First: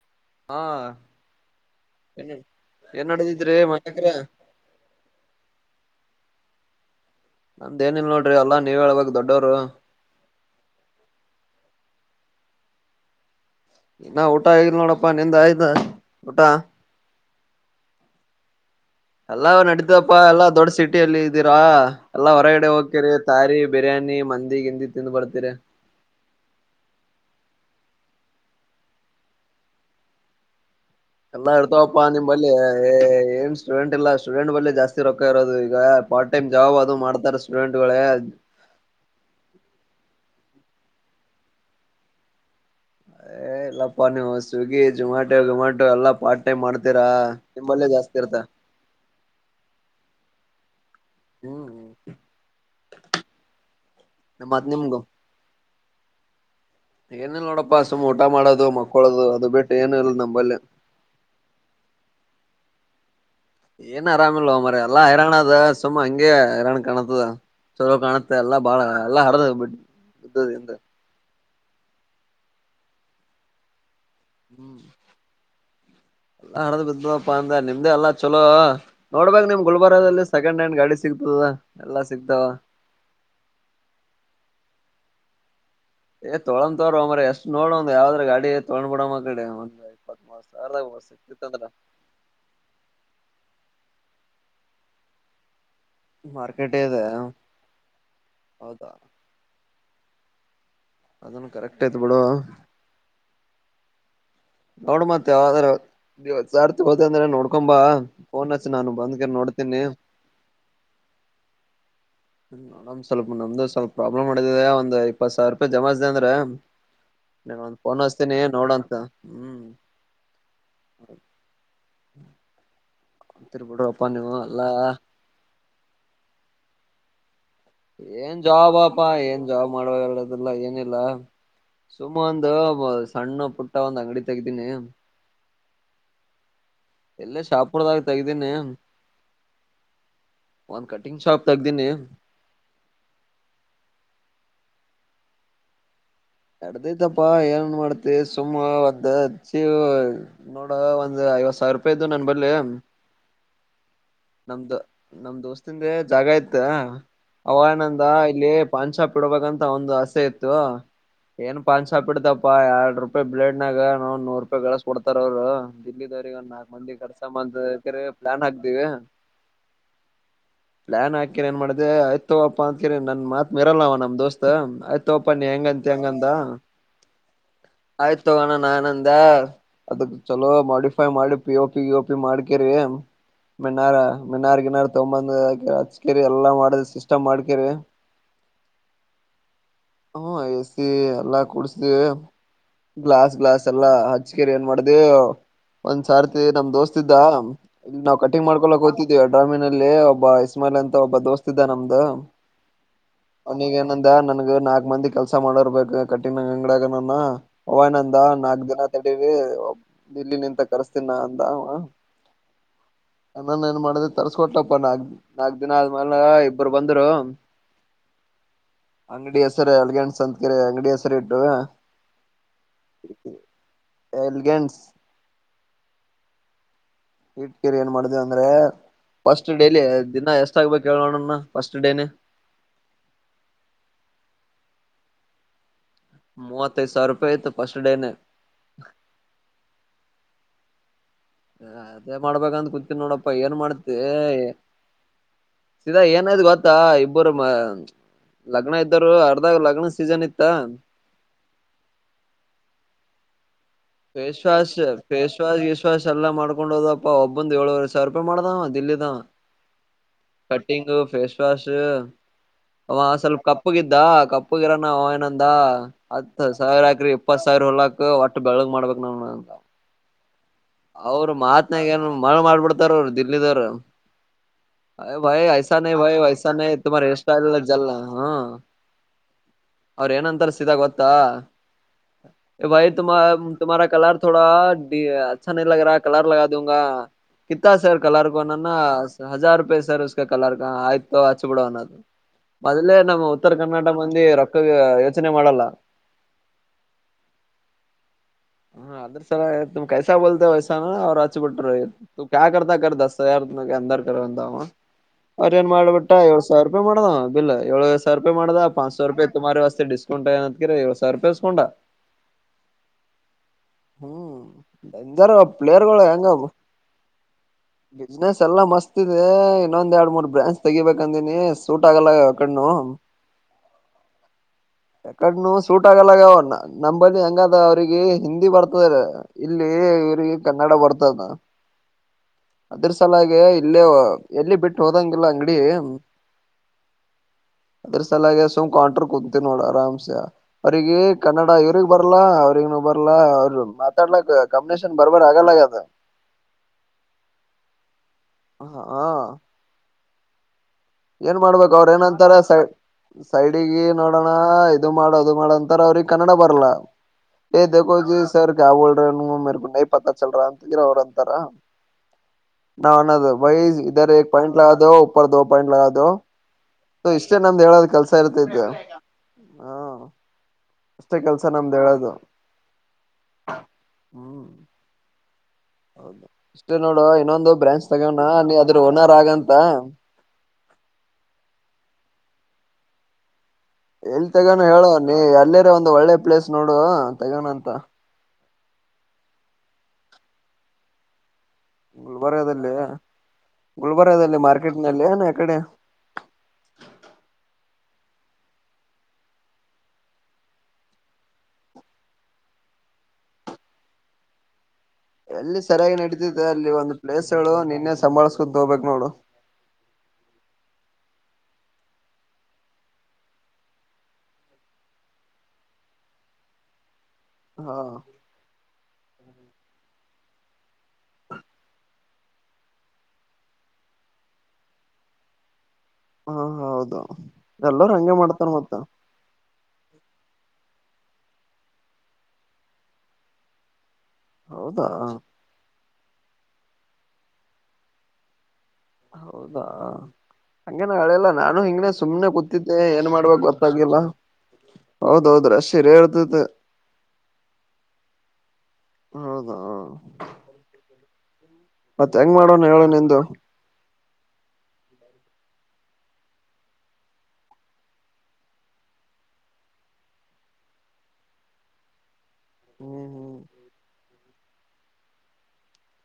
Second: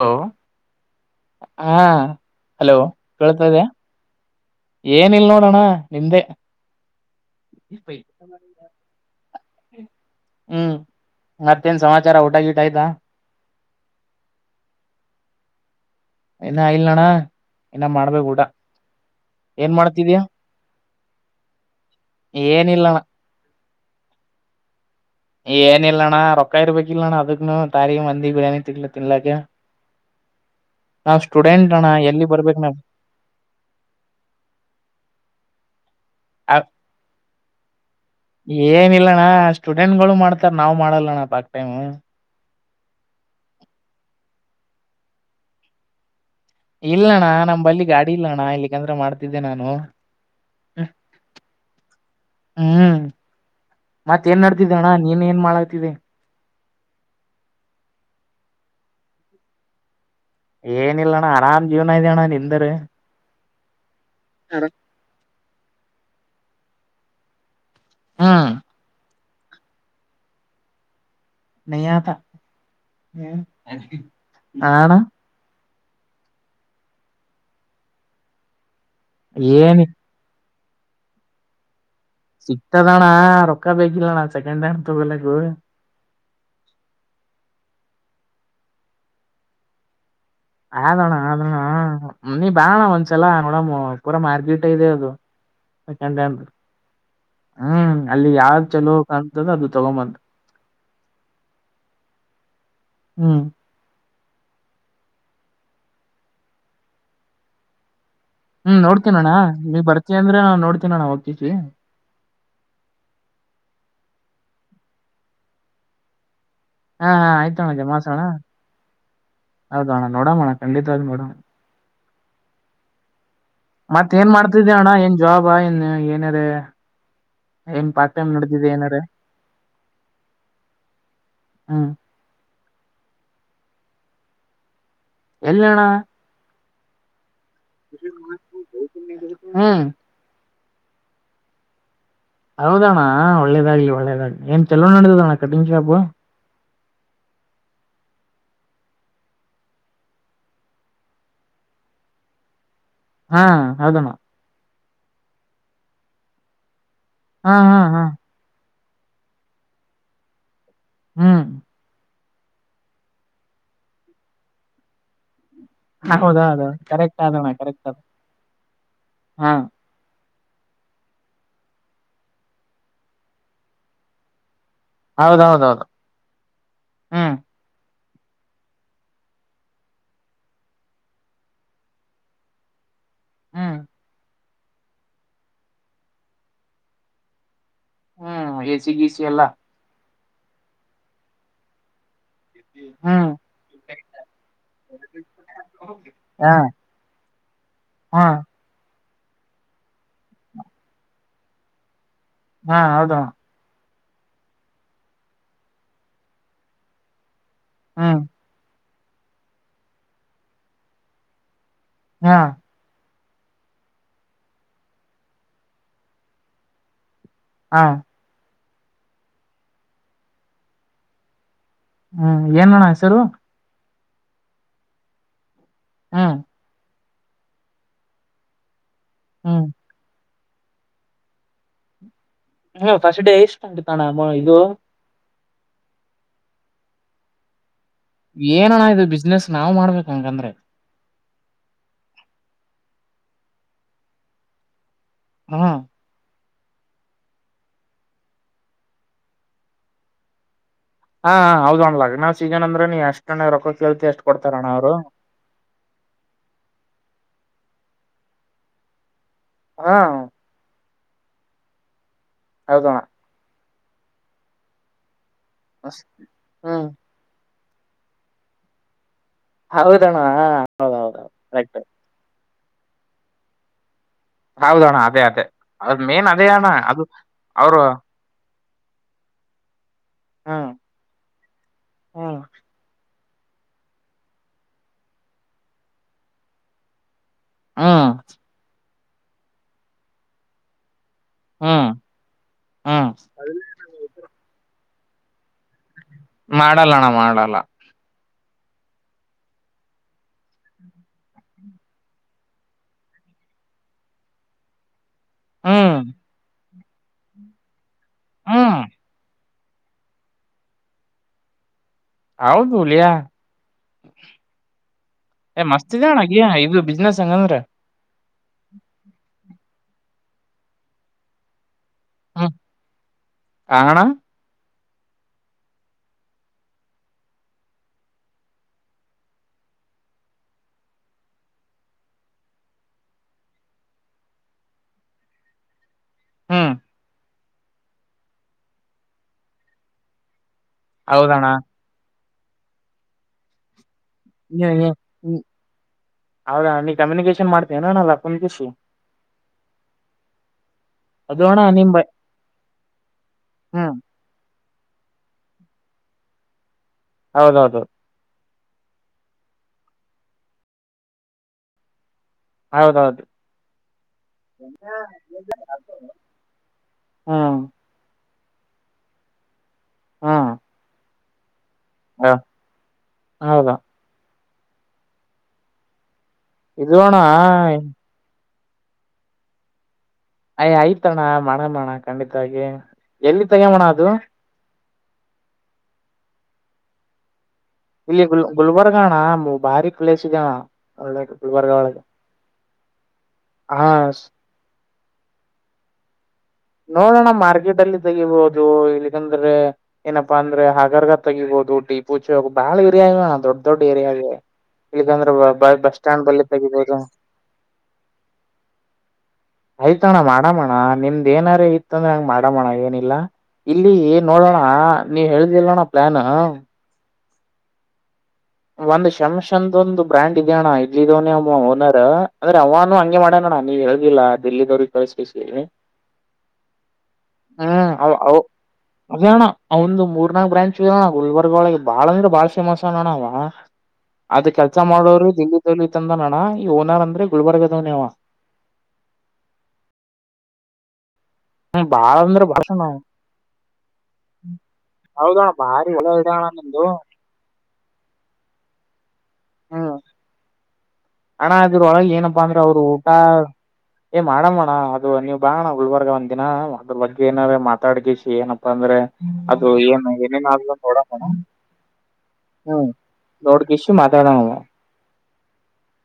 Hello ಹಾ ಹಾ ಏನು ಏನ್, ನಡದಿದ್ರಿ ಮನಕ್ರ. ಏನ ಇಲ್ ನೋಡೋಣ ನಿಂದೆ! ನಮ್ದ ಏನಿಲ್ ನೋಡ್ರಿ ಎಲ್ಲಾ ನೀವ್ ಹೇಳ್ಬೇಕ್ ದೊಡ್ಡೋರು ಹ್ಮ್ ಮತ್ತನ್ ಸಮಚ. ಸರ್ ಊಟಾಗಿ ಗೀಟ್ ಆಯ್ತಾ. ಇನ್ನ ಊಟ ಆಗಿಲ್ಲ, ನೋಡಪ್ಪಾ ನಿಂದ ಆಯ್ತಾ. ಊಟಾ ಇನ್ನ ಇಲ್ಲಣ್ಣ ಇನ್ನ ಮಾಡ್ಬೇಕ ಊಟ ಎಲ್ಲಾವ ಏನ್ ನಡತಪ್ಪಾ ಮಾಡ್ತಿದ್ಯಾ ಎಲ್ಲಾ ದೊಡ್ಡ ಸಿ ಟಲ್ಲಿ ಇದೀರಾ ಎಲ್ಲ ಹೊರಗಡೆ ಏನಿಲ್ಲಣ ಹೋಗ್ತರಿ ತಾರಿ ಬಿರಿಯಾನಿ ಮಂದಿಗಿಂದಿ ಏನ ಇಲ್ಲಣ್ಣ ರೊಕ್ಕ ಇರ್ಬೇಕಿಲ್ಲ ಅಣ್ಣ ಅದಕ್ಕನು ತಾರಿಗೆ ಮಂಡಿ ಬಿಣಿ ತಿನ್ನ ತಿನ್ನಲಾಕ್ಕೆ ಎಲ್ಲಾ ಇರ್ತವಪ್ಪಾ ನಿಮ್ಲ್ಲಿ ಏನ್ ಸ್ಟೂಡೆಂಟ್ ಇಲ್ಲ ಸ್ಟೂಡೆಂಟ್ ಬಳಿ ಜಾಸ್ತಿ ರೊಕ್ಕ ಇರೋದು ಈಗ ಪಾರ್ಟ್ ಟೈಮ್ ಜಾಬ್ ಅದು ಮಾಡ್ತಾರ ಸ್ಟೂಡೆಂಟ್ ಗಳೇ ಏನಿಲ್ಲಣ್ಣ ಸ್ಟೂಡೆಂಟ್ಗಳು ಮಾಡ್ತ ನಾವ್ ಮಾಡಲ್ಲಣ ಟಾಕ್ ಟೈಮೂ ಅ ಎಲ್ಲಾ ಪ ಸ್ವಿಗಿ ಜೊಮಟೋ ಗಿಮಟೋ ಎಲ್ಲಾ ಪಾರ್ಟ್ ಮಾಡ್ತೀರಾ ಇಲ್ಲಣ್ಣ ನಮ್ ಬಲ್ಲಿ ನಿಮ್ಮಲ್ಲೇ ಗಾಡಿ ಜಾಸ್ತಿ ಇಲ್ಲಣ್ಣ ಇರತವ ಇಲ್ಲಿಕಂದ್ರೆ ಮಾಡ್ತಿದ್ದೆ ನಾನು ಹ್ಮ್ ಮತ್ತ ಏನ್ ಮತ್ ನಡ್ತಿದ್ದ ಅಣ್ಣ ನೀನ್ ಏನ್ ಮಾಡ [inaudible] ಏನ ಇಲ್ಲ ನೋಡಪ್ಪ ಅ ಸಮ್ ಊಟಾ ಮಾಡೋದು ಮಕ್ಕೋಲೋದು ಅದು ಬಿಟ್ಟು ಏನ ಇಲ್ ನಮ್ಮದು ಏನಿಲ್ಲ ಅಣ್ಣ ಆರಾಮ್ ಜೀವ್ನ ಇದ್ಯ ಅಣ್ಣ ನಿಂದಾರ ಏನ್ ಆರಾಮಿಲ್ವಾ ಮಾರಾಯ ಎಲ್ಲಾ ಹೈರಾಣ ಅದ ಸುಮ್ಮ ಹಂಗೆ ಹೈರಾಣ ಕಾಣತದಚುಲೋ ಕಾಣುತ್ತ ಹ್ಮ್ ಎಲ್ಲಾ ಬಾಳ ಎಲ್ಲಾ ಹರದ ನೀ ಆತ ಹ್ಮ ನಣ ಎಲ್ಲ ಹರದ ಬಿದ್ದಪ್ಪಾ ಅಂದ ನಿಮ್ದೆ ಅಲ್ಲಾ ಚಲೋ ನೋಡ್ಬೇಕ್ ನಿಮ್ ಏನಿ ಗುಲ್ಬರ್ಗದಲ್ಲಿ ಸೆಕೆಂಡ್ ಹ್ಯಾಂಡ್ ಗಾಡಿ ಸಿಗ್ತದ ಎಲ್ಲಾ ಸಿಗ್ತಾವ ಸಿಗ್ತದಣ್ಣ ರೊಕ್ಕ ಬೇಕಿಲ್ಲಣ್ಣ ಸೆಕೆಂಡ್ ಹ್ಯಾಂಡ್ ತಗೋಲಕ್ಕು ಏ ತೊಳೊಂತವ್ ಮ್ರ ಎಷ್ಟ್ ನೋಡ ಒಂದ್ ಯಾವ್ದ್ರ ಗಾಡಿ ತೊಡ್ ಬಿಡ್ಡಮ್ಮ ಆಕಡೆ ಆದಣ್ಣ ಆದಣ ನೀ ಬಾ ಅಣ್ಣ ಒಂದ್ಸೆಲ ನೋಡಕ್ ಹೋಗೋಣ ಪೂರಾ ಮಾಇದೆ ಅದು ಅ ಮಾರ್ಕೆಟ್ ಇದೆ ಹ್ಮ್ ಅಲ್ಲಿ ಯಾವ್ದ್ ಹೌದಾ ಚಲೋ ಕಾಣತದ ಅದು ತುಗೊ ಮುಂದ ಅದನು ಕರೆಕ್ಟ್ ಐತಿ ಬಿಡು ಹ್ಮ್ ನೋಡ್ ಮತ್ ಯಾವದ್ರವತ್ ಸಾರ್ ತಗೋದ ಅಂದ್ರ ನೋಡ್ಕೊಂದ ಬಾ ಹ್ಮ್ ನೋಡ್ತೀನ ಅಣ್ಣ ನೀವ್ ಬರ್ತೀ ಅಂದ್ರೆ ನಾ ನೋಡ್ತೀನಣ ಹೋಗ್ತವಿ ನಡಮ್ ಸ್ವಲ್ಪ ನಮ್ದು ಸ್ವಲ್ಪ ಪ್ರಾಬ್ಲಮ್ ನಡೆದಿದೆ ಒಂದ್ ಇಪ್ಪತ್ ಸಾವಿರ ರೂಪಾಯಿ ಜಮಾಯಿಸಿದಿ ಅಂದ್ರ ಹಾ ಹ ಆಯ್ತ ಅಣ್ಣ ಜಮಾಾಸೋಣ್ಣ ನೋಡಂತ ಹ್ಮ್ ಹೌದ ಅಣ್ಣ ನೋಡಮ್ಮಣ ಖಂಡಿತವಾಗಿ ನೋಡೋಣ [inaudible] [inaudible] ಬಿಡ್ರಪ್ಪಾ ಮತ್ತ ಏನ್ ನೀವು ಅಲ್ಲಾ ಮಾಡ್ತಿದ್ದ ಅಣ್ಣ ಏನ್ ಜಾಬ ಏನ್ ಏನಾರ ಪಾರ್ಟ್ ಟೈಮ್ ಏನ್ ನಡ್ದಿದೆ ಏನಾರ ಜಾಬ್ಪಾ ಏನ್ ಜಾಬ್ ಮಾಡುವ ಹೇಳದಿಲ್ಲ ಏನಿಲ್ಲ ಹ್ಮ್ ಸುಮ ಒಂದು ಸಣ್ಣ ಪುಟ್ಟ ಒಂದ್ ಅಂಗಡಿ ತೆಗೀತೀನಿ ಎಲ್ಲಣ್ಣ ಎಲ್ಲೋ ಶಾಪುರದಾಗ ತೆಗ್ದೀನೆ ಹ್ಮ್ ಒಂದ್ ಕಟಿಂಗ್ ಶಾಪ್ ತೆಗ್ದೀನಿ ಹೌದಣ್ಣ ಒಳ್ಳೇದಾಗ್ಲಿ ಒಳ್ಳೇದಾಗ್ಲಿ ಏನ್ ಚಲವ ನಡ್ದದಣ್ಣ ಕಟಿಂಗ್ ಶಾಪು ಎಡದೈತಪ್ಪಾ ಏನನ್ ಮಾಡ್ತಿ ಸುಮ ಒ್ದಚ್ಚೀ ನೋಡ ಒಂದ ಐವತ್ತು ಸಾವಿರ ರೂಪಾಯಿ ಇದ್ದು ನನ್ನ ಹಿಂಬಾಲೆ ಹಾ ಹೌದಣ್ಣ ನಮ್ದ ನಮ್ ದೋಸ್ತಿಂದ ಜಾಗ ಇತ್ ಹಾ ಅವ ಹಾ ಹಾ ನಂದ ಇಲ್ಲಿ ಪಾನ್ ಶಾಪ್ ಇಡಬೇಕಂತ ಒಒಂದ ಅವರ ಆಸೆ ಇತ್ತು ಹ್ಮ್ ಏನ್ ಪಾನ್ ಶಾಪ್ ಇಡ್ದ ಪಪ್ಪ ಎರಡ್ ರೂಪಾಯಿ ಬ್ಲೇಡ್ನಾಗ ನ ನೂರು ರೂಪಾಯಿ ಕಳಿಸಿ ಕೊಡ್ತಾರ ಅವ್ರು ಹೌದ ದಿಲ್ಲಿದವ್ರರಿಗೆಗ ಒಂದ್ ಹೌದು ನಾಕಕ್ ಮಂದಿ ಕರೆಕ್ಟ್ ಕಡಸಮ್ಮ ಆದಣ್ಣ ಕರೆಕ್ಟ್ ಅಂತ್ರ ಆದ ಪ್ಲಾನ್ ಹಾಕ್ತಿವಿ ಹಾ ಪ್ಲಯಾನ್ ಹಾಕರಿ ಏನ್ ಮಾಡ್ದ ಆಯ್ತವಪ್ಪಾ ಅಂತಕರಿ ನನ್ ಮಾತ್ ಮೇರಲ್ಲವ ನಮ್ ದೋಸ್ತ್ ಆಯ್ತ ತುಗೋಪ ನೀ ಹೆಂಗ ಹೌದೌದೌದು ಅಂತಿ ಹಂಗ ಅಂದ ಹ್ಮ್ ಆಯ್ತು ತಗೋಣ ನಾನಂದ ಅದಕ್ ಚಲೋ ಮೋಡಿಪೈ ಮಾಡಿ ಪಿ ಓ ಪಿ ಯ ಓಪಿ ಮಾಡ್ಕೇರಿ ಹ್ಮ್ ಮನ್ನಾರ ಮಿಣಾರ್ ಗಿಿನಾರ ತಗೊಂಬಂದ ಹಚ್ಕರಿ ಎಲ್ಲಾ ಮಾಡದ ಸಿಸಮ್ ಮಾಡ್ಕೇರಿ ಹ್ಮ್ ಏಸಿ ಗೀಸಿ ಎಲ್ಲ ಹ್ಮ ಎಸ ಎಲ್ಲಾ ಕುೂಡ್ಸ್ದವಿ ಹ್ಮ್ ಗ್ಲಾಸ್ ಗ್ಲಾಸ್ ಎಲ್ಲಾ ಹಜಕರಿ ಏನ್ ಮಾಡ್ದ ಒಂದ್ ಸಾರ್ತಿ ಹಾ ನಮ್ ದೋಸ್ತ ಇದ್ದ ಇ ನಾವ ಹಾ ಕಟ್ಟ ಮಾಡ್ಕೊಕ್ ಹೋಗತಿದೀವಿ ಡ್ರಾಮಿನ ಅಲ್ಲಿ ಒಬ್ಬ ಇಸ್ಮಾಿಲ್ ಅಂತ ಒಬ್ಬ ದೋಸ್ತ್ ಇದಾ ನಮ್ದು ಹಾ ಹೌದ ಅವನಿಗ ಏನಂದ ನನ್ಗ ನಾಕಕ್ ಮಂದಿ ಕೆಲ್ಸ ಮಾಡೋರ್ ಬ ಕಠಿಣ ಅಂಗಡ ನಾನ ಅವಯ್ ನಂದ ಹ್ಮ್ ನಾಕ್ ದಿನ ಇಲ್ಲಿ ನಿಂತ ಕರ್ಸ್ತಿನ ಅಂದ ಹಾ ಅನ್ನನ್ ಏನ್ ಮಾಡಿದ ತರ್ಸಕೊಟ್ಟಪ್ಪಾ ನಾಕ್ ನಾಕಕ್ ದಿನ ಆದ್ಮೇಲೆ ಇಬ್ಬರು ಬಂದ್ರು ಹಾ ಅಂಗಡಿ ಹೆಸರ ಅಲ್ಗೆಂಡ ಸಂತಕರೆ ಅಂಗಡಿ ಹೆಸರ ಇಟ್ಟು ಹ್ಮ್ ಏನ್ ಮಾಡೋಣ್ಣ ಹೆಸರು ಎಲ್ಗಂಸ್ ಹಾ ಇಟ್ ಕಿರಿ ಏನ್ ಮಾಡ್ದವ ಅಂದ್ರೆ ಫಸ್ಟ್ ಹ್ಮ್ ಡೇಲಿ ದಿನ ಎಷ್ಟ ಬೇಕ ಕೋಣ ಫಸ್ಟ್ ಡೇನೆ ಹ್ಮ್ ಫಸ್ಟ್ ಡೇ ಸ್ತಂಟಿ ತಣ ಇದು ಮೂವತ್ತ ಸಾವ ರೂಪಾಯಿ ಇ ಪ ಏನಣ ಇದು ಬಿಸ್ನೆಸ್ ನಾವ್ ಮಾಡ್ಬೇಕ ಹಂಗಂದ್ರೆ ಹ ಅದೇ ಮಾಡ್ಬೇಕಂದ ಕುೂತಿನ ನೋಡಪ್ಪಾ ಏನ್ ಮಾಡ್ತಿ ಹ್ಮ್ ಸಧಾ ಏನ್ ಗೊತ್ತ ಇತ್ತಾ ಇಬ್ಬರು ಮ ಲಗ್ನ ಇದ್ದರು ಅರ್ದಾಗ ಲಗ್ನ ಸೀಸನ್ ಇತ್ತ ಹಾ ಹೌ್ಣ್ ಲಗ್ನ್ ಸಿಗನ್ಂದ್ರ ನೀ ಎಷ್ಟ್ಣ್ಣ ರೊಕೋ ಫೇಸ್ ವಾಶ್ ಫೇಸ್ ವಾಶ್ ಗೀಸ್ ವಾಶ್ ಎಲ್ಲಾ ಮಾಡ್ಕೊಂಡ್ ಹೋದಪ್ಪಾ ಒಬ್ಬ ಬಂದ್ ಏಳುವರೆ ಸಾವಿರ ರೂಪಾಯಿ ಮಾಡ್ದ ದಲ್ದ ಹಾ ಕಟ್ಟಿಂಗ್ ಫೇಸ್ ವಾಶ್ ಹೌದಣ ಅವ ಸ್ವಲ್ಪ ಕಪ್ಪುಗಿದ್ದ ಕಪ್ಪುಗಿರ ನ ನಾದ ಂದ ಹತ್ ಸಾವಿರ ಹ್ಮ್ ಹಾಕ್ರಿ ಇಪ್ಪತ್ ಸಾವಿರ ಹೊಲಾಕ ಒಟ್ಟು ಬೆಳಗ್ ಮಾಡ್ಬಬೇಕಕ್ ನಾವ ಹೌದಣ ಹೌದೌದು ಅವರು ಕರೆಕ್ಟ್ ಮಹಾತ್ನಾಗ ಏನ್ ಮಳ ಮಾಡ್ಬಿಡ್ತಾರ ಅವರು ದಿಿಲ್ಲದವರು ಹೌದ ಅ ಭೈ ಐಸಾ ನ ಭೈ ಸ ನ ತುಮ ಅದು ಎರ್ಸ್ಟೈಲ್ ಅವರು ಜಲ್ ಹ ಅವ್ರ ಏನಂತಾರ ಹ್ಮ್ ಸಿದಾಗ ಗೊತ್ತಾ ಹ್ಮ್ ಇಯ್ತು ತುಮಹಾರಾ ಕಲರ್ ೋಡಾ ಅಾ ನೀ ಲಗ ರಾ ಕಲರ್ ಲಗಾ ದೂಂಗಾ ಕ ಸರ್ ಹ್ಮ್ ಕಲರ್ಕನ ಹಜಾರ ರೂಪೆ ಸರ್ಕ ಕಲರ್ ಆಯ ಹಚ್ಚ ಹ್ಮ್ ಬಿಡುವನ್ನದು ಮೊದಲೇ ಹ್ಮ್ ನಮ್ಮ ಉತ್ತರ ಕರ್ನಾಟಕ ಮಂದಿ ರೊಕ್ಕ ಯಚನೆ ಮಾಡಲ್ಲ ಮಾಡಲ್ಲಣ್ಣ ಮಾಡಲ್ಲ ಹಾ ಅದ್ರ ಸಲ ತು್ ಕೈಸಾ ಬೋಲತ ವೈಸಾ ಅವ್ ಆಾಚು ಬಿಟ್ಟರು ತು ಕಾತದ ಯಾರು ಅ ಅವ್ರ ಏನ್ ಮಾಡಬ ಹ್ಮ್ ಬಿಟ್ಟ ಏಳ್ ಸಾವರ ರೂಪಾಯಿ ಮಾಡದಾ ಬಿಲ್ ಏಳ್ ಸಾವರ ರೂಪಾಯ ಮಾಡ ಹ್ಮ್ ಪಂ ಸಾವಿ ರೂಪಾಯಿ ತುಮಾರ ವಸ್ ಡಿಸಸ್ಕಾಂಟ್ ಏ ರ ಹೊಸ ರೂಪಿಸಸ್ಕೊಂಡಾ ಹೌ ತಲಯ ಹ್ಮ್ ಡೇಂಜರ್ ಮಸ್ತಿ ಪ್ಲೇಯರ್ಗಳು ಜಣ ಹೆಂಗ ಇ ಬಿಿಸ್ನೆಸ್ ಹಂಗಂದ್ರೆ ಬಿಸ್ನೆಸ್ ಎಲ್ಲ ಮಸ್ತ್ ಇದೆ ಇನ್ನೊಂದ್ ಎರಡು ಮೂರ್ ಬ್ರಾಂಚ್ ತೆಗಿಬೇಕಂದಿನನಿ ಸೂಟಾಗಲ ಹ್ಮ್ ಕನು ಅಣ್ಣ ಯಕಡನು ಸೂಟ್ ಆಗಲ್ಲಗ ನಂಬಳಿ ಹಂಗದ ಅವರಿಗೆ ಹಿಂದಿ ಬರ್ತದ ಇಲ್ಲಿ ಇವಿಗೆ ಕನ್ನಡ ಬರ್ತದ ಅದ್ರ ಸಲ ಹಾಗೆ ಇಲ್ಲೇ ಎಲ್ಲಿ ಬಿಟ್ಟು ಹೋದಂಗಿಲ್ಲ ಅಂಗಡಿ ಹ್ಮ್ ಅದ್ರ ಸಲಾಗಿೆ ಸುಮ್ ಕಂಟ್ರರ್ ಕುೂಂತೀವಿ ನೋಡ ಆರಾಮ್ಸೆ ಅವ್ರಿಗೆ ಹೌದಣ್ಣ ಕನ್ನಡ ಇವ್ರಿಗೆ ಬರ್ಲಾ ಅವ್ರಗ್ನು ಬರ್ಲಾ ಅವರು ಅ ಕಂಬನ್ ಬರಬ ಆಗಲ್ಲತ ಹೌದಾ ನೀ ಕಮ್ಯುನಿಕೇಶನ್ ಮಾಡ್ತೀಯನ ಅಣ್ಣ ಲಕುನ್ ಕಿಸಿ ಹಾ ಏನ್ ಅದು ಅಣ್ಣ ಮಾಡ್ಬೇಕು ಅವ್ರ ನಿಮ್ ಏನಂತಾರೆ ಸೈ ಸೈಡಿಗೆ ಹ್ಮ್ ನೋಡೋಣ ಇದು ಮಾಡ ಅದು ಮಾಡ ಅಂತಾರ ಅವ್ರಿಗೆ ಕನ್ನಡ ಬರ್ಲ್ಲ ಏ ಹೌದೌದು ದೋ ಸರ್ ಯಾವ ಬೋಲ್ರ ಮರೆ ನ ಪತಾ ಚಲ್ರ ಅಂತರ ಅವ್ರ ಅಂತಾರಾ ಹೌದೌದು ನಾನದು ಭೈ ಇಧರ ಪಂಟ್ ಲಗಾದ ರ ದ ದು ಇಷ್ಟೇ ಹ್ಮ್ ನಮ್ದ್ ಹೇಳದ್ ಕೆಲ್ಸ ಇರುತ್ತೆ ಹಾ ಹ್ಮ್ ಅಷ್ಟೇ ಕೆಲ್ಸ ನಮ್ದು ಹೇಳದು ಹೌದು ಹ್ಮ್ ಹೌದು ಇಷ್ಟೇ ಇದು ನೋಡುವ ಅಣ್ಣ ಇನ್ನೊಂದು ಬ್ರಾಂಚ್ ತಗೋಣ ನೀ ಅದ್ರ ಓನರ್ ಆಗಂತ ಅಯ ಐ್ತಣ್ಣ ಮಾಡಣ ಮಾಡಣ ಖಂಡಿತವಾಗಿ ಎಲ್ಲಿ ತಗಮಣ ಅದು ಎಲ್ಲಿ ತಗಾನ ಹೇಳುವ ನೀ ಎಲ್ಲರ ಒಂದ್ ಒಳ್ಳೆ ಪ್ಲೇಸ್ ನೋಡು ತೆಗಾನ ಅಂತ ಇಲ್ಲಿ ಗುಲ್ ಗುಲ್ಬರ್ಗ ಅಣ್ಣ ಭಾರಿ ಕ್ಲೇಸ್ ಇದ್ಯಣ್ಣ ಒಳ್ಳೆ ಗುಲ್ಬರ್ಗ ಒಳಗೆ ಗುಲ್ಬರ್ಗಾದದಲ್ಲಿ ಹಾ ಗುಲ್ಬರ್ಗಾದದಲ್ಲಿ ಮಾರ್ಕೆಟ್ನಲ್ಲಿ ಏನ ಕಡೆ ನೋಡೋಣ ಮಾರ್ಕೆಟ್ ಅಲ್ಲಿ ತೆಗಿಬಹುದು ಇಲ್ಲಿಕಂದ್ರೆ ಏನಪ್ಪಾ ಅಂದ್ರೆ ಹಾಗಗರ್ಗ ತೆಗಿಬಹುದು ಟಿ ಪೂಚೆ ಬಾಳ ಏರಿಯೇಣ ದೊಡ್ಡ ದೊಡ್ಡ ಏರಿಯದೆ ಎಲ್ಲಿ ಸರಿಯಾಗಿ ನಡೀತಿದೆ ಅಲ್ಲಿ ಒಂದು್ ಪ್ಲೇಸ್ ಗಳುು ನಿನ್ನೆ ಸಂಭಾಳ್ಸ್ಕೊಂತ ಹೋಗ್ಬೇಕಕ್ ನೋಡು ಆಯ್ತ ಅಣ್ಣ ಮಾಡಮ್ಮೋಣ ನಿಮ್ದ ಏನಾರ ಇತ್ತ ಅಂದ್ರೆ ಹಂಗ್ ಮಾಡಮೋಣ ಏನಿಲ್ಲ ಇಲ್ಲಿ ನೋಡೋಣ ನೀವ್ ಹೇಳ್ದಿಿಲ್ಲೋಣ ಪ್ಲಾನ್ ಹಾ ಒಂದ್ ಶಮ್ ಅಂದ ಒಂದು್ ಬ್ರ್ಯಾಂಡ್ ಇದ್ಯಣ್ಣ ಇಡ್ಲಿ ಇದವನೇಮ್ಮ ಓನರ್ ಅಂದ್ರೆ ಅವಾನ ಹಂಗೆ ಮಾಡೋಣ ನೀವು ಹೇಳುದಿಲ್ಲ ದಿಲ್ಲಿದವ್ರಿಗೆ ಕಳಿಸ್ಿಸಿ ಹಾ ಹೌದು ಎಲ್ಲರೂ ಹಂಗೆ ಹ್ಮ್ ಮಾಡ್ತಾರ ಮತ್ತ ಅದಣ ಅವಂದು ಮೂರ್ ನಕ್ ಬ್ರಾಂಚ್ ಇೋಣ ಗುಲ್ಬರ್ಗ ಒಳಗೆ ಬಾಳ ಅಂದ್ರೆ ಬಾಳ್ ೇಮಸ್ ಅೋಣ ಅವ ಅದ ಕೆಲ್ಸ ಹೌದಾ ಮಾಡೋರು ದಿ ದಲಿ ತಂದನಣ್ಣ ಈ ಓನರ್ ಅಂದ್ರೆ ಗುಲ್ಬರ್ಗದವನವ ಹೌದಾ ಹಂಗೇ ನ ಹೆಲ್ಲ ನಾನು ಹಿಂಗ್ ಹ್ಮ್ ಬಾಳ ಸುಮನೆ ಅಂದ್ರೆ ಭಾಳ ಕೂತ್ತಿದ್ದೆ ಏನ್ ಮಾಡ್ಬಕ್ ಗೊತ್ತಾಗಿಿಲ್ಲ ಹೌದಣ್ಣ ಭಾರಿ ಎಲ್ಲ ಇದ್ದಣ್ಣ ನ್ದ ಹೌದಾ ಹಣ ಅ್ರ ಒಳಗೆ ಮತ್ ಹೆಂಗ್ ಏನಪ್ಪಾ ಅಂದ್ರೆ ಮಾಡೋಣ ಅವ್ರು ಹೇಳು ಊಟ ನಿಂದು ಏ ಮಾಡಮ್ಮಣ್ಣ ಅದು ನೀವ್ ಬಾಣ್ಣ ಉುಳ್ಬರ್ಗ ಒಂದ್ ದಿನ ಅದ್ರ ಬಗ್ಗೆ ಏನೆ ಮಾತಾಡ್ಗಿಸಿ ಏನಪ್ಪಾ ಅಂದ್ರೆ ಅದು ಏನ್ ಏನೇನಾದಲ ನೋಡಣ ಹ್ಮ್ ನೋಡ್ ಕಶು ಮಾತಾಡ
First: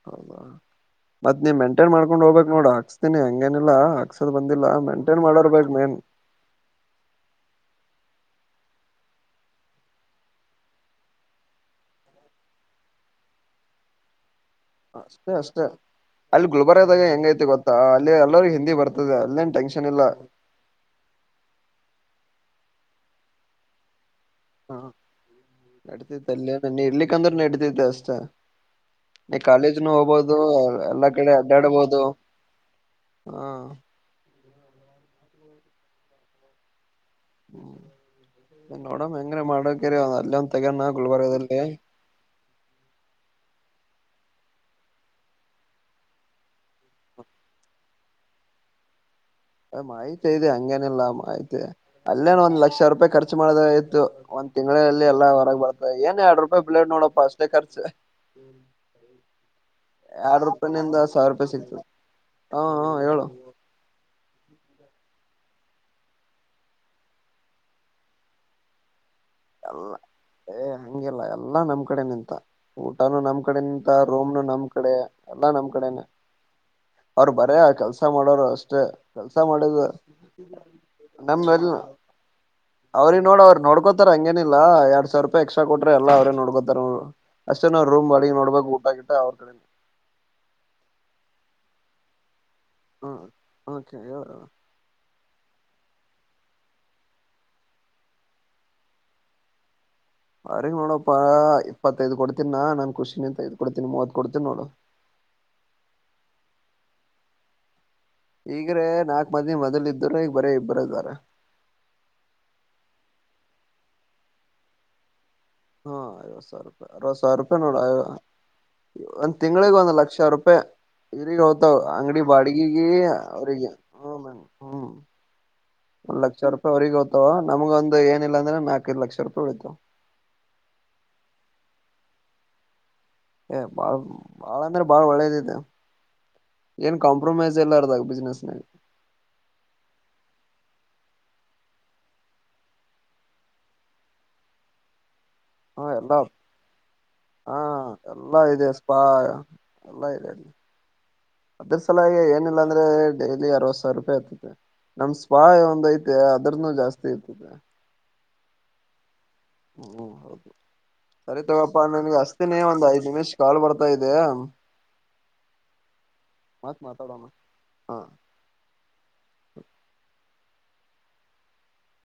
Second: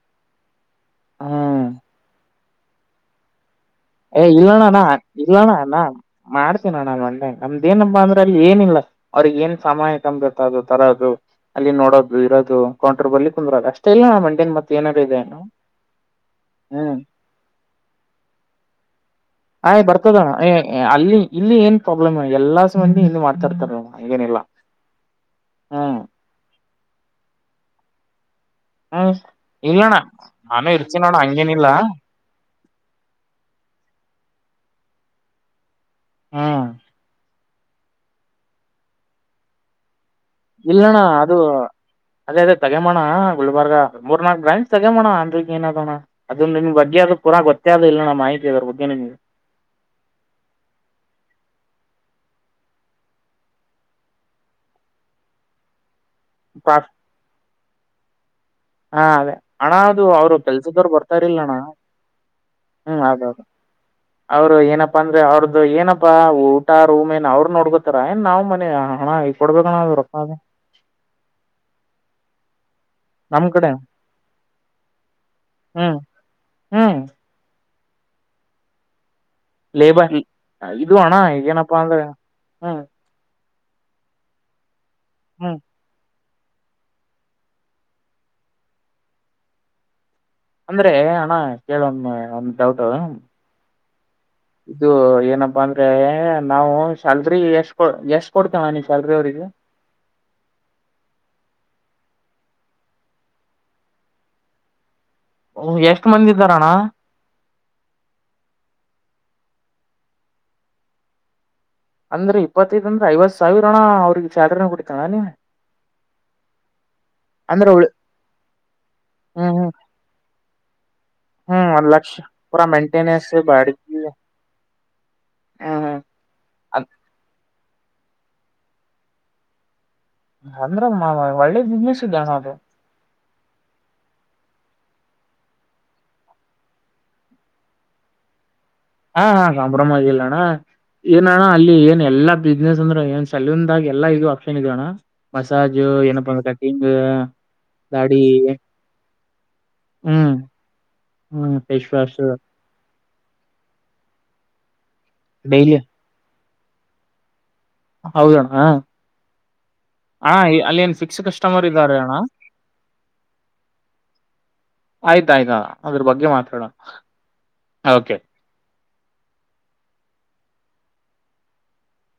ಹೌದಾ ಮತ್ ನೀವ್ ಮೆಂಟೈನ್ ಮಾಡ್ಕೊಂಡ್ ಹೋಗ್ಬೇಕಕ್ ನೋಡ ಹಾಕ್ಸ್ತೀನಿ ಹೆಂಗ ಏ ಇಲ್ಲಣಣ್ಣ ಇಲ್ಲಣ ಬೇಕ್ ಅಣ್ಣ ಮೇನ್ ಮಾಡ್ತೀನೋಣ ನಾನನ್ ಒೆ ನಮ್ದೇನ್ ತ ಅಂದ್ರೆ ಅಲ್ಲಿ ಏನಿಲ್ಲ ಅವ್ರಿಗೆ ಏನ್ ಸಮಯ ಕಬೇಕತ್ತ ಅದು ತರದು ಅಲ್ಲಿ ನೋಡೋದು ಇರೋದು ಕೌಂಟರ್ ಬಲಿ ತಂದ್ರಾಗ ಅಷ್ಟೇ ಇಲ್ಲ ಮಂಡೇ ಮತ್ತೆ ಅಷ್ಟೇ ಅಷ್ಟೇ ಅಲ್ಲಿ ಹ್ಮ್ ಗುಲ್ಬರ್ದಾಗ ಹೆಂಗೈತಿ ಗೊತ್ತಾ ಅಲ್ಲಿ ಎಲ್ಲರು ಹಿಂದಿ ಬರ್ತ ಆಯ್ ಬರ್ತದಣ್ಣ ಅಲ್ಲಿ ಇಲ್ಲಿ ಏನ್ ಪ್ರಾಬ್ಲಮ್ ಎಲ್ಲಾ ಸಂಬಂಧಿ ಇಲ್ಲಿ ಮಾತಾಡ್ತಾರಣ ಹಾ ನಡ್ತೈತೆ ಅಲ್ಲ ನ ಇಡ್ಲಿಕ್ಕಂದ್ರೆ ನಡತೈತೆ ಅಷ್ಟ ಹ್ಮ್ ನೀ ಕಾಲೇಜ್ನು ಇಲ್ಲಣ್ಣ ಹೋಗ್ಬೋದು ನಾನು ಎಲ್ಲ ಇರ್ತೀನೋಣ ಕಡೆ ಹಂಗೇನಿಲ್ಲ ಅಡ್ಡಾಡ್ಬಹದು ಹಾ ಹಾ ಹ್ಮ್ ಎೋಡ ಎಂಗ್ರ ಮ ಕರಿಂದ ಇಲ್ಲಣ್ಣ ಅದು ಅದೇ ಅದೇ ತಗಮೋಣ ಗುಲ್ಬರ್ಗ ಮೂರ್ ನಾಕಕ್ ಗ್ರಾಂಟ್ ತಗೋಣ ಅಂದ್ರಗ್ ಏನ ಅದಣ ಅದು ನಿ್ ಬಗೆ ಅದು ಪೂರ ಗೊತ್ತ ಅದ ಇಿಲ್ಲ ನ ಮಾಹತಿ ಇದದ್ರ ಬಗ್ಗೆ ಹ್ಮ್. ಮಾಹಿತಿ ಇದೆ ಹಂಗೇನಿಲ್ಲ ಮಾಹಿತಿ ಅಲ್ಲೇನ್ ಒಂದ್ ಲಕ್ಷ ರೂಪಾಯಿ ಖರ್ಚು ಮಾಡದ್ರೆ ಆಯ್ತು. ತಿಂಗಳಲ್ಲಿ ಎಲ್ಲ ಹೊರಗ್ ಬರ್ತದೆ ಏನ ಎರ್ಡ್ ರೂಪಾಯಿ ಪ್ಲೇಟ್ ನೋಡಪ್ಪ ಅಷ್ಟೇ ಖರ್ಚು. ಹಾ ಅದೇ. ಅಣ್ಣ ಅದು ಅವರು ಎರಡ್ ಕೆಲ್ಸದವರು ರೂಪಾಯಿನಿಂದ ಬರ್ತಾ ಸಾವಿರ ರೂಪಾಯಿ ಇರಿಲ್ಲಣ್ಣ ಸಿಗ್ತದೆ ಹ ಹ ಹ್ಮ್ ಹೇಳು ಅದು. ಅವ್ರು ಏನಪ್ಪಾ ಅಂದ್ರೆ ಅವ್ರ್ದು ಏನಪ್ಪಾ ಊಟ ರೂಮ್ ಏನ್ ಅವ್ರು ನೋಡ್ಕೋತಾರ ಏನ್ ನಾವ್ ಮನೆ ಹಣ ಕೊಡ್ಬೇಕಣ ಎಲ್ಲ ಅದು ರೊಕ್ಕ ಅದು ಏ ಹಂಗಿಲ್ಲ ಎಲ್ಲಾ ನಮ್ ಕಡೆ ನಿಂತ. ಊಟಾನು ನಮ್ ಕಡೆ ನಿಂತ ರೂಮ್ನು ನಮ್ ಕಡೆ ಎಲ್ಲಾ ನಮ್ ಹ್ಮ್ ಕಡೆನೆ. ಹ್ಮ್ ಅವರು ಬರೆ ಆ ಕೆಲ್ಸ ಮಾಡೋರು ಅಷ್ಟೇ. ಕೆಲ್ಸ ಮಾಡುದು ಲೇಬರ್ ಇದು ಅಣ್ಣ [unintelligible] ಈಗೇನಪ್ಪಾ ಅಂದ್ರೆ ಹ್ಮ್ ಅವ್ರಿಗ್ ನೋಡ ಅವ್ರ ನೋಡ್ ತರ್ ಹಂಗೇನಿಲ್ಲ ಎರಡ್ ಸಾವಿರ್ ರೂಪಾಯಿ ಹ್ಮ್ ಎಕ್ಸ್ಟ್ರಾ ಕೊಟ್ರೆ ಎಲ್ಲ ಅವ್ರೇ ನೋಡ್ ಕೊತಾರ್ ಅವ್ರ್ ಅಷ್ಟೇ ನಾವ್ ರೂಮ್ ಬಾಡಿಗೆ ನೋಡ್ಬೇಕು ಊಟಗೀಟಾ ಅವ್ರ್ ಕಡೆ. ಅಂದ್ರೆ ಅಣ್ಣ ಕೇಳೊಮ್ಮ ಒಂದ್ ಡೌಟು. ಹ್ಮ್ ಓಕೆ ಹೇಳ. ಇದು ಏನಪ್ಪಾ ಅಂದ್ರೆ ನಾವು ಸ್ಯಾಲ್ರಿ ಎಷ್ಟ್ ಕೊಡ್ ಎಷ್ಟ್ ಕೊಡ್ತೇವ ನೀ ಸ್ಯಾಲ್ರಿ ಅವ್ರಿಗೆ. [inaudible] ಅವ್ರಿಗ್ ನೋಡಪ್ಪಾ ಇಪ್ಪತ್ತೈದು ಕೊಡ್ತೀನಾ ನಾನ್ ಖುಷಿಂತ ಐದ್ ಕೊಡ್ತೀನಿ ಮೂವತ್ ಕೊಡ್ತೀನಿ ನೋಡು. ಅವ್ರು ಎಷ್ಟ್ ಮಂದಿ ಇದ್ದಾರಣ್ಣ. ಈಗ್ರೆ ನಾಕ್ ಮಂದಿ ಮೊದ್ಲ್ ಇದ್ರ ಈಗ ಬರೀ ಇಬ್ಬರ ಇದಾರ. ಅಂದ್ರೆ ಇಪ್ಪತ್ತೈದ್ರಿಂದ ಐವತ್ ಸಾವಿರ ಅಣ್ಣ ಅವ್ರಿಗೆ ಸ್ಯಾಲರಿ ನಾ ಕೊಡಿತಾನ ನೀನ. ಹಾ ಐವತ್ತು ಸಾವಿರ ರೂಪಾಯಿ ಅರವತ್ತು ಸಾವಿರ ರೂಪಾಯಿ ಅಂದ್ರೆ ನೋಡ ಉಳಿ ಒಂದ ಹ್ಮ್ ಹ್ಮ್ ತಿಂಗಳಿಗೆ ಒಂದ್ ಲಕ್ಷ ರೂಪ್ ತೀರಿ ಹ್ಮ್ ಹೋತಾವ್ ಒಂದ್ ಲಕ್ಷ ಅಂಗಡಿ ಪೂರಾ ಬಾಡಿಗೆಗೆ ಮೇಂಟೆನೆನ್ಸ್ ಅವ್ರಿಗೆ ಬಾಡಿಗೆ ಹ್ಮ್ ಹ್ಮ್. ಹ್ಮ್ ಒಂದ್ ಲಕ್ಷ ರೂಪಾಯಿ ಹ್ಮ್ ಅವ್ರಿಗ್ ಹೋತಾವ ನಮಗ ಒಂದು ಏನಿಲ್ಲ ಅಂದ್ರ ನಾಕೈದು ಲಕ್ಷ ರೂಪಾಯಿ ಉಳಿತಾವ್. ಅಂದ್ರ ಒಳ್ಳೆ ಬಿಸ್ನೆಸ್ ಇದೆ ಅಣ್ಣ ಅದು. ಏ ಬಾಳ್ ಬಾಳ ಅಂದ್ರೆ ಬಾಳ್ ಒಳ್ಳೇದಿದೆ. ಏನ್ ಕಾಂಪ್ರೊಮೈಸ್ ಎಲ್ಲ ಇರ್ದಾಗ ಬಿಸ್ನೆಸ್ ನಾಗ. ಹಾ ಹಾ ಕಾಂಪ್ರೊಮೈಸ್ ಇಲ್ಲಣ್ಣ. ಏನಣ್ಣ ಅಲ್ಲಿ ಏನ್ ಎಲ್ಲಾ ಬಿಸ್ನೆಸ್ ಅಂದ್ರೆ ಏನ್ ಸಲೂನ್ದಾಗ ಎಲ್ಲ ಇದು ಆಪ್ಷನ್ ಇದೆ ಅಣ್ಣ. ಹ ಮಸಾಜು ಎಲ್ಲಾ ಏನಪ್ಪಾ ಅದು ಕಟ್ಟಿಂಗ್ ಹಾ ದಾಡಿ. ಎಲ್ಲಾ ಇದೆ ಸ್ಪಾ ಎಲ್ಲಾ ಇದೆ ಹ್ಮ್ ಅಲ್ಲಿ. ಹ್ಮ್ ಅದ್ರ್ ಫೇಸ್ ವಾಶ್ ಸಲವಾಗಿ ಏನಿಲ್ಲ ಅಂದ್ರೆ ಡೈಲಿ ಅರವತ್ ಸಾವಿರ ರೂಪಾಯಿ ಆಗ್ತದೆ. ನಮ್ ಸ್ಪಾ ಡೈಲಿ ಒಂದೈತೆ ಅದ್ರನು ಜಾಸ್ತಿ ಇರ್ತದೆ. ಹೌದಣ್ಣ. ಹ್ಮ್ ಹಾ ಹೌದು ಅಲ್ಲೇನ್ ಫಿಕ್ಸ್ ಸರಿ ಕಸ್ಟಮರ್ ತಗೊಪ್ಪಾ ಇದ್ದಾರೆ ಅಣ್ಣ ನಿನಗ್ ಹಚ್ತಿನಿ ಒಂದ್ ಐದ್ ನಿಮಿಷ್ ಕಾಲ್ ಬರ್ತಾ ಇದೆ. ಆಯ್ತಾಯ್ತು ಅದ್ರ ಬಗ್ಗೆ ಮಾತಾಡೋಣ ಮತ್ ಮಾತಾಡೋಣ ಹ. ಓಕೆ. [inaudible]